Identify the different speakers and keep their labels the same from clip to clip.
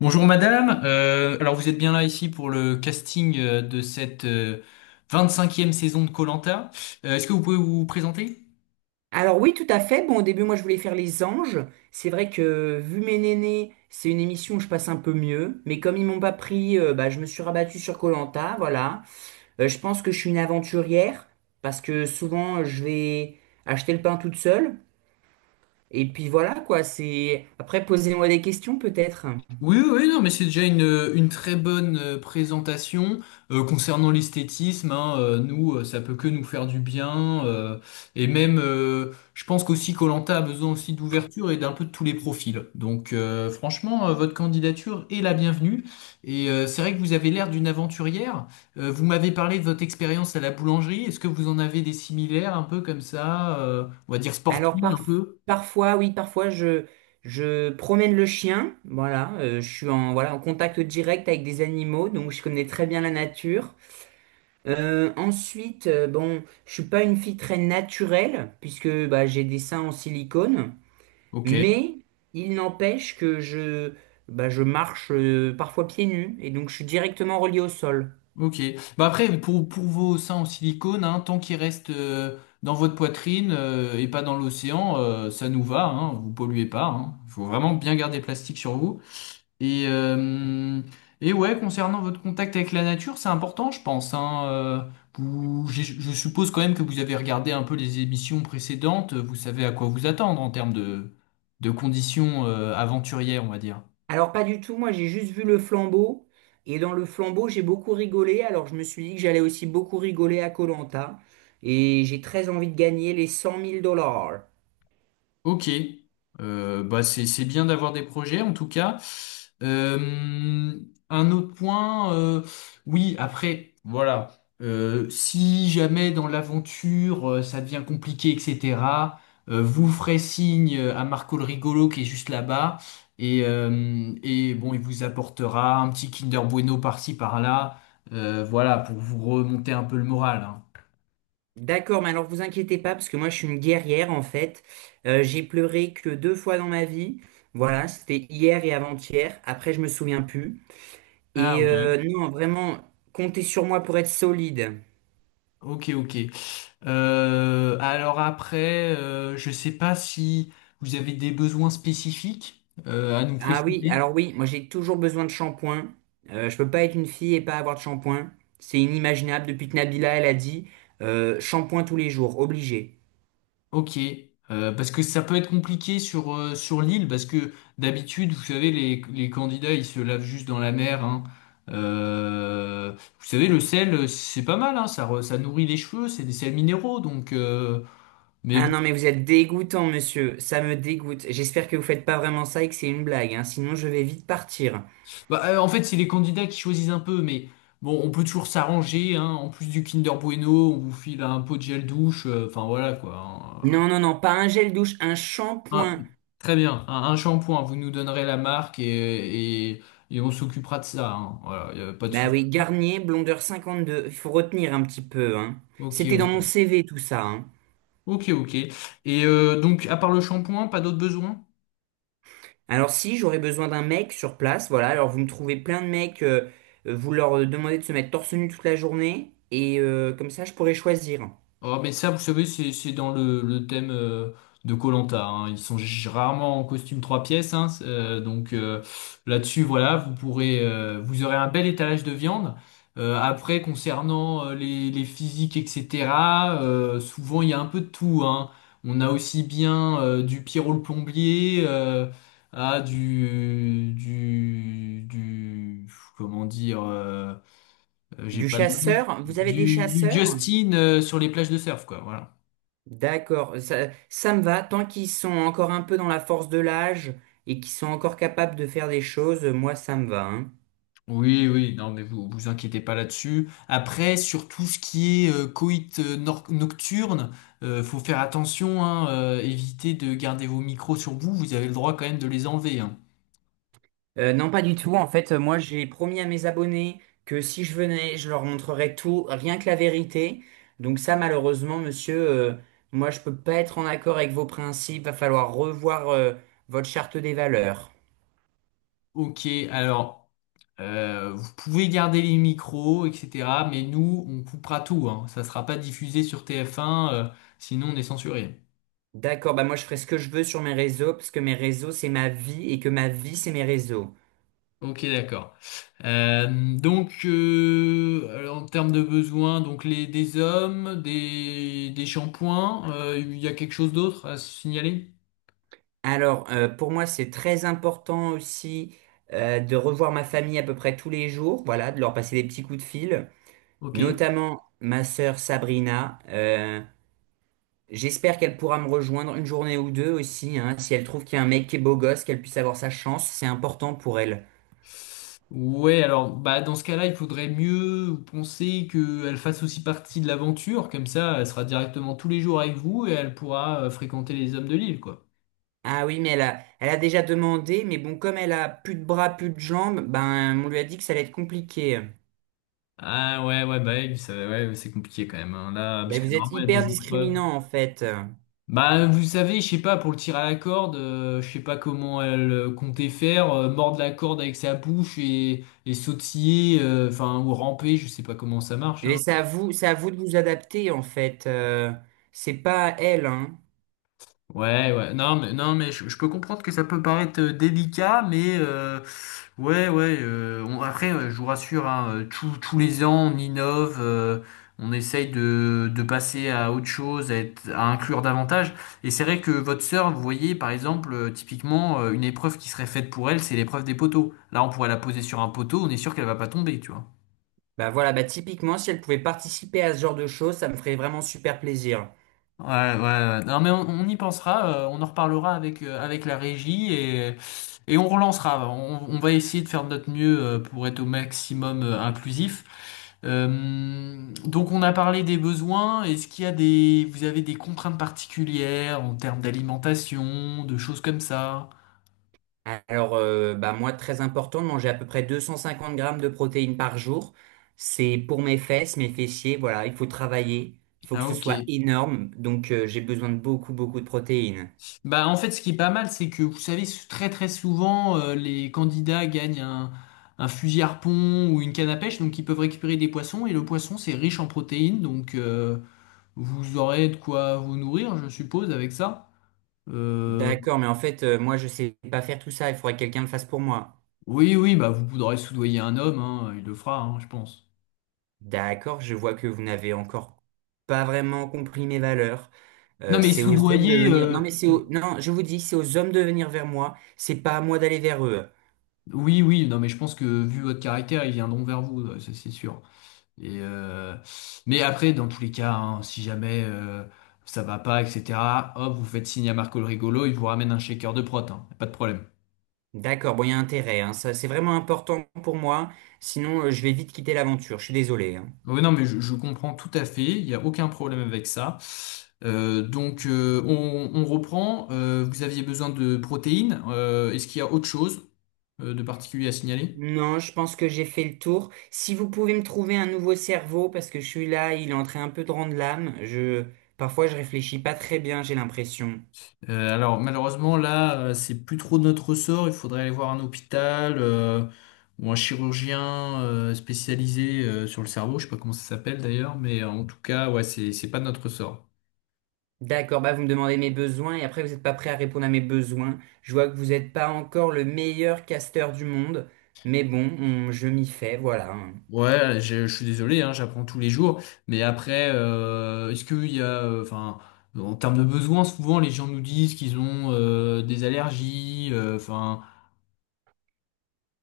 Speaker 1: Bonjour madame. Alors vous êtes bien là ici pour le casting de cette 25e saison de koh. Est-ce que vous pouvez vous présenter?
Speaker 2: Alors oui, tout à fait. Bon, au début, moi, je voulais faire Les Anges. C'est vrai que, vu mes nénés, c'est une émission où je passe un peu mieux. Mais comme ils m'ont pas pris, bah, je me suis rabattue sur koh voilà. Je pense que je suis une aventurière, parce que souvent, je vais acheter le pain toute seule. Et puis voilà, quoi, c'est... Après, posez-moi des questions, peut-être.
Speaker 1: Oui, oui, oui, non, mais c'est déjà une très bonne présentation. Concernant l'esthétisme, hein, nous, ça peut que nous faire du bien. Et même, je pense qu'aussi koh a besoin aussi d'ouverture et d'un peu de tous les profils. Donc, franchement, votre candidature est la bienvenue. C'est vrai que vous avez l'air d'une aventurière. Vous m'avez parlé de votre expérience à la boulangerie. Est-ce que vous en avez des similaires, un peu comme ça, on va dire
Speaker 2: Alors,
Speaker 1: sportive, un
Speaker 2: parf-
Speaker 1: peu?
Speaker 2: Parfois, oui, je promène le chien. Voilà, je suis en, voilà, en contact direct avec des animaux, donc je connais très bien la nature. Bon, je suis pas une fille très naturelle, puisque bah, j'ai des seins en silicone,
Speaker 1: Ok.
Speaker 2: mais il n'empêche que je, bah, je marche parfois pieds nus, et donc je suis directement relié au sol.
Speaker 1: Ok. Pour vos seins en silicone, hein, tant qu'ils restent dans votre poitrine et pas dans l'océan, ça nous va, hein, vous polluez pas, hein. Il faut vraiment bien garder le plastique sur vous. Et, euh, et ouais, concernant votre contact avec la nature, c'est important, je pense, hein. Je suppose quand même que vous avez regardé un peu les émissions précédentes. Vous savez à quoi vous attendre en de conditions aventurières, on va dire.
Speaker 2: Alors pas du tout, moi j'ai juste vu le flambeau, et dans le flambeau j'ai beaucoup rigolé, alors je me suis dit que j'allais aussi beaucoup rigoler à koh, et j'ai très envie de gagner les 100 000 dollars.
Speaker 1: Ok. Bah c'est bien d'avoir des projets en tout cas. Euh, un autre point, oui après voilà. Si jamais dans l'aventure ça devient compliqué etc., vous ferez signe à Marco le rigolo qui est juste là-bas, et bon il vous apportera un petit Kinder Bueno par-ci par-là. Voilà pour vous remonter un peu le moral, hein.
Speaker 2: D'accord, mais alors vous inquiétez pas, parce que moi je suis une guerrière en fait. J'ai pleuré que deux fois dans ma vie. Voilà, c'était hier et avant-hier. Après, je me souviens plus.
Speaker 1: Ah
Speaker 2: Et
Speaker 1: ok.
Speaker 2: non, vraiment, comptez sur moi pour être solide.
Speaker 1: Ok, ok. Alors après, je sais pas si vous avez des besoins spécifiques à nous
Speaker 2: Ah oui,
Speaker 1: préciser.
Speaker 2: alors oui, moi j'ai toujours besoin de shampoing. Je peux pas être une fille et pas avoir de shampoing. C'est inimaginable depuis que Nabila elle a dit shampoing tous les jours, obligé.
Speaker 1: Ok. Parce que ça peut être compliqué sur l'île, parce que d'habitude, vous savez, les candidats, ils se lavent juste dans la mer, hein. Euh, vous savez, le sel, c'est pas mal, hein, ça nourrit les cheveux, c'est des sels minéraux, donc mais
Speaker 2: Ah
Speaker 1: bon.
Speaker 2: non, mais vous êtes dégoûtant, monsieur. Ça me dégoûte. J'espère que vous faites pas vraiment ça et que c'est une blague, hein. Sinon je vais vite partir.
Speaker 1: En fait, c'est les candidats qui choisissent un peu, mais bon, on peut toujours s'arranger, hein. En plus du Kinder Bueno, on vous file un pot de gel douche, enfin voilà quoi. Hein.
Speaker 2: Non, non, non, pas un gel douche, un
Speaker 1: Un-
Speaker 2: shampoing.
Speaker 1: Très bien, un shampoing, vous nous donnerez la marque et on s'occupera de ça, hein. Voilà, y a pas de
Speaker 2: Bah oui,
Speaker 1: souci.
Speaker 2: Garnier, blondeur 52. Il faut retenir un petit peu, hein.
Speaker 1: Ok,
Speaker 2: C'était dans
Speaker 1: ok.
Speaker 2: mon CV tout ça, hein.
Speaker 1: Ok, ok. Et donc, à part le shampoing, pas d'autres besoins?
Speaker 2: Alors si j'aurais besoin d'un mec sur place, voilà, alors vous me trouvez plein de mecs, vous leur demandez de se mettre torse nu toute la journée, et comme ça je pourrais choisir.
Speaker 1: Oh, mais ça, vous savez, c'est dans le thème de koh. Ils sont rarement en costume trois pièces, hein, donc là-dessus, voilà, vous pourrez, vous aurez un bel étalage de viande. Après, concernant les physiques, etc., souvent il y a un peu de tout, hein. On a aussi bien du Pierrot le plombier à du, comment dire, j'ai
Speaker 2: Du
Speaker 1: pas de nom.
Speaker 2: chasseur, vous avez des
Speaker 1: Du
Speaker 2: chasseurs?
Speaker 1: Justin sur les plages de surf, quoi, voilà.
Speaker 2: D'accord, ça me va, tant qu'ils sont encore un peu dans la force de l'âge et qu'ils sont encore capables de faire des choses, moi ça me va, hein.
Speaker 1: Oui, oui, non, mais vous vous inquiétez pas là-dessus. Après, sur tout ce qui est coït nocturne, faut faire attention, hein, évitez de garder vos micros sur vous, vous avez le droit quand même de les enlever, hein.
Speaker 2: Non, pas du tout. En fait, moi, j'ai promis à mes abonnés que si je venais, je leur montrerais tout, rien que la vérité. Donc ça, malheureusement, monsieur, moi, je peux pas être en accord avec vos principes. Va falloir revoir, votre charte des valeurs.
Speaker 1: Ok, alors, vous pouvez garder les micros, etc., mais nous, on coupera tout, hein. Ça sera pas diffusé sur TF1, sinon on est censuré.
Speaker 2: D'accord, bah moi, je ferai ce que je veux sur mes réseaux, parce que mes réseaux, c'est ma vie, et que ma vie, c'est mes réseaux.
Speaker 1: Ok, d'accord. Donc, alors, en termes de besoins, donc les des hommes, des shampoings, il y a quelque chose d'autre à signaler?
Speaker 2: Alors, pour moi, c'est très important aussi, de revoir ma famille à peu près tous les jours, voilà, de leur passer des petits coups de fil,
Speaker 1: Ok.
Speaker 2: notamment ma sœur Sabrina. J'espère qu'elle pourra me rejoindre une journée ou deux aussi, hein, si elle trouve qu'il y a un mec qui est beau gosse, qu'elle puisse avoir sa chance, c'est important pour elle.
Speaker 1: Ouais, alors bah dans ce cas-là, il faudrait mieux penser qu'elle fasse aussi partie de l'aventure, comme ça, elle sera directement tous les jours avec vous et elle pourra fréquenter les hommes de l'île, quoi.
Speaker 2: Ah oui, mais elle a déjà demandé, mais bon, comme elle a plus de bras, plus de jambes, ben on lui a dit que ça allait être compliqué.
Speaker 1: Ah ouais, ouais, bah oui, ouais, ouais, c'est compliqué quand même, hein. Là, parce
Speaker 2: Ben
Speaker 1: que
Speaker 2: vous êtes
Speaker 1: normalement, il y a
Speaker 2: hyper
Speaker 1: des épreuves.
Speaker 2: discriminant en fait.
Speaker 1: Bah, vous savez, je sais pas, pour le tir à la corde, je sais pas comment elle comptait faire, mordre la corde avec sa bouche et sautiller, enfin, ou ramper, je sais pas comment ça marche,
Speaker 2: Et
Speaker 1: hein.
Speaker 2: c'est à vous de vous adapter en fait. C'est pas à elle, hein.
Speaker 1: Ouais, ouais, non, je peux comprendre que ça peut paraître délicat, mais ouais, ouais, après, je vous rassure, hein, tous les ans, on innove, on essaye de passer à autre chose, à inclure davantage. Et c'est vrai que votre sœur, vous voyez, par exemple, typiquement, une épreuve qui serait faite pour elle, c'est l'épreuve des poteaux. Là, on pourrait la poser sur un poteau, on est sûr qu'elle va pas tomber, tu vois.
Speaker 2: Ben voilà, bah typiquement, si elle pouvait participer à ce genre de choses, ça me ferait vraiment super plaisir.
Speaker 1: Ouais, ouais, ouais. Non, mais on y pensera, on en reparlera avec la régie et on relancera. On va essayer de faire de notre mieux pour être au maximum inclusif. Donc on a parlé des besoins. Est-ce qu'il y a vous avez des contraintes particulières en termes d'alimentation, de choses comme ça?
Speaker 2: Alors, bah moi, très important de manger à peu près 250 grammes de protéines par jour. C'est pour mes fesses, mes fessiers, voilà, il faut travailler, il faut que
Speaker 1: Ah,
Speaker 2: ce
Speaker 1: ok.
Speaker 2: soit énorme, donc j'ai besoin de beaucoup, beaucoup de protéines.
Speaker 1: Bah, en fait, ce qui est pas mal, c'est que vous savez, très très souvent, les candidats gagnent un fusil harpon ou une canne à pêche, donc ils peuvent récupérer des poissons, et le poisson, c'est riche en protéines, donc vous aurez de quoi vous nourrir, je suppose, avec ça. Euh,
Speaker 2: D'accord, mais en fait, moi, je sais pas faire tout ça, il faudrait que quelqu'un le fasse pour moi.
Speaker 1: oui, oui, bah vous pourrez soudoyer un homme, hein, il le fera, hein, je pense.
Speaker 2: D'accord, je vois que vous n'avez encore pas vraiment compris mes valeurs.
Speaker 1: Non, mais
Speaker 2: C'est aux hommes de
Speaker 1: soudoyer,
Speaker 2: venir. Non, mais c'est aux... Non, je vous dis, c'est aux hommes de venir vers moi, c'est pas à moi d'aller vers eux.
Speaker 1: Oui, oui, non, mais je pense que vu votre caractère, ils viendront vers vous, ouais, ça c'est sûr. Et, mais après, dans tous les cas, hein, si jamais ça va pas, etc., hop, vous faites signe à Marco le rigolo, il vous ramène un shaker de prot, hein, pas de problème.
Speaker 2: D'accord, bon, il y a intérêt, hein. Ça, c'est vraiment important pour moi. Sinon, je vais vite quitter l'aventure. Je suis désolé, hein.
Speaker 1: Oui, non, je comprends tout à fait, il n'y a aucun problème avec ça. Donc, on reprend. Vous aviez besoin de protéines. Est-ce qu'il y a autre chose de particulier à signaler?
Speaker 2: Non, je pense que j'ai fait le tour. Si vous pouvez me trouver un nouveau cerveau, parce que je suis là, il est en train un peu de rendre l'âme. Parfois, je réfléchis pas très bien, j'ai l'impression.
Speaker 1: Alors malheureusement là, c'est plus trop de notre ressort. Il faudrait aller voir un hôpital ou un chirurgien spécialisé sur le cerveau. Je sais pas comment ça s'appelle d'ailleurs, mais en tout cas, ouais, c'est pas de notre ressort.
Speaker 2: D'accord, bah vous me demandez mes besoins et après vous n'êtes pas prêt à répondre à mes besoins. Je vois que vous n'êtes pas encore le meilleur casteur du monde, mais bon, je m'y fais, voilà, hein.
Speaker 1: Ouais, je suis désolé, hein, j'apprends tous les jours. Mais après, est-ce qu'il y a, enfin, en termes de besoins, souvent les gens nous disent qu'ils ont des allergies, enfin,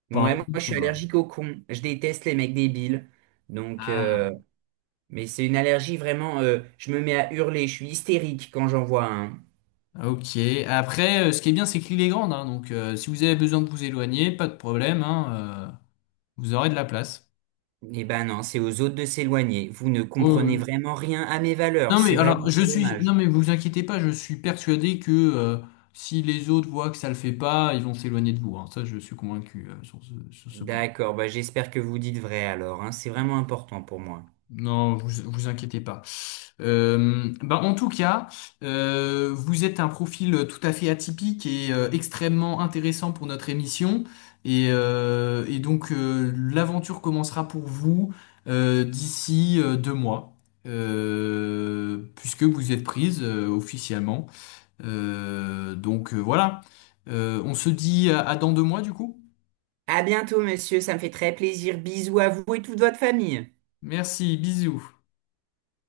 Speaker 2: Moi,
Speaker 1: enfin,
Speaker 2: moi, je suis
Speaker 1: voilà.
Speaker 2: allergique aux cons. Je déteste les mecs débiles. Donc, euh,
Speaker 1: Ah.
Speaker 2: Mais c'est une allergie vraiment, je me mets à hurler, je suis hystérique quand j'en vois un.
Speaker 1: Ah, Ok. Après, ce qui est bien, c'est que l'île est grande, hein, donc si vous avez besoin de vous éloigner, pas de problème, hein, vous aurez de la place.
Speaker 2: Eh ben non, c'est aux autres de s'éloigner. Vous ne
Speaker 1: Oui,
Speaker 2: comprenez
Speaker 1: oui.
Speaker 2: vraiment rien à mes valeurs,
Speaker 1: Non mais
Speaker 2: c'est vraiment
Speaker 1: alors,
Speaker 2: très dommage.
Speaker 1: non mais vous inquiétez pas, je suis persuadé que si les autres voient que ça le fait pas, ils vont s'éloigner de vous, hein. Ça, je suis convaincu sur ce point.
Speaker 2: D'accord, bah j'espère que vous dites vrai alors, hein, c'est vraiment important pour moi.
Speaker 1: Non, vous vous inquiétez pas. Ben, en tout cas, vous êtes un profil tout à fait atypique et extrêmement intéressant pour notre émission. Et donc l'aventure commencera pour vous d'ici 2 mois, puisque vous êtes prise officiellement. Donc voilà. On se dit à dans 2 mois du coup.
Speaker 2: À bientôt, monsieur, ça me fait très plaisir. Bisous à vous et toute votre famille.
Speaker 1: Merci, bisous.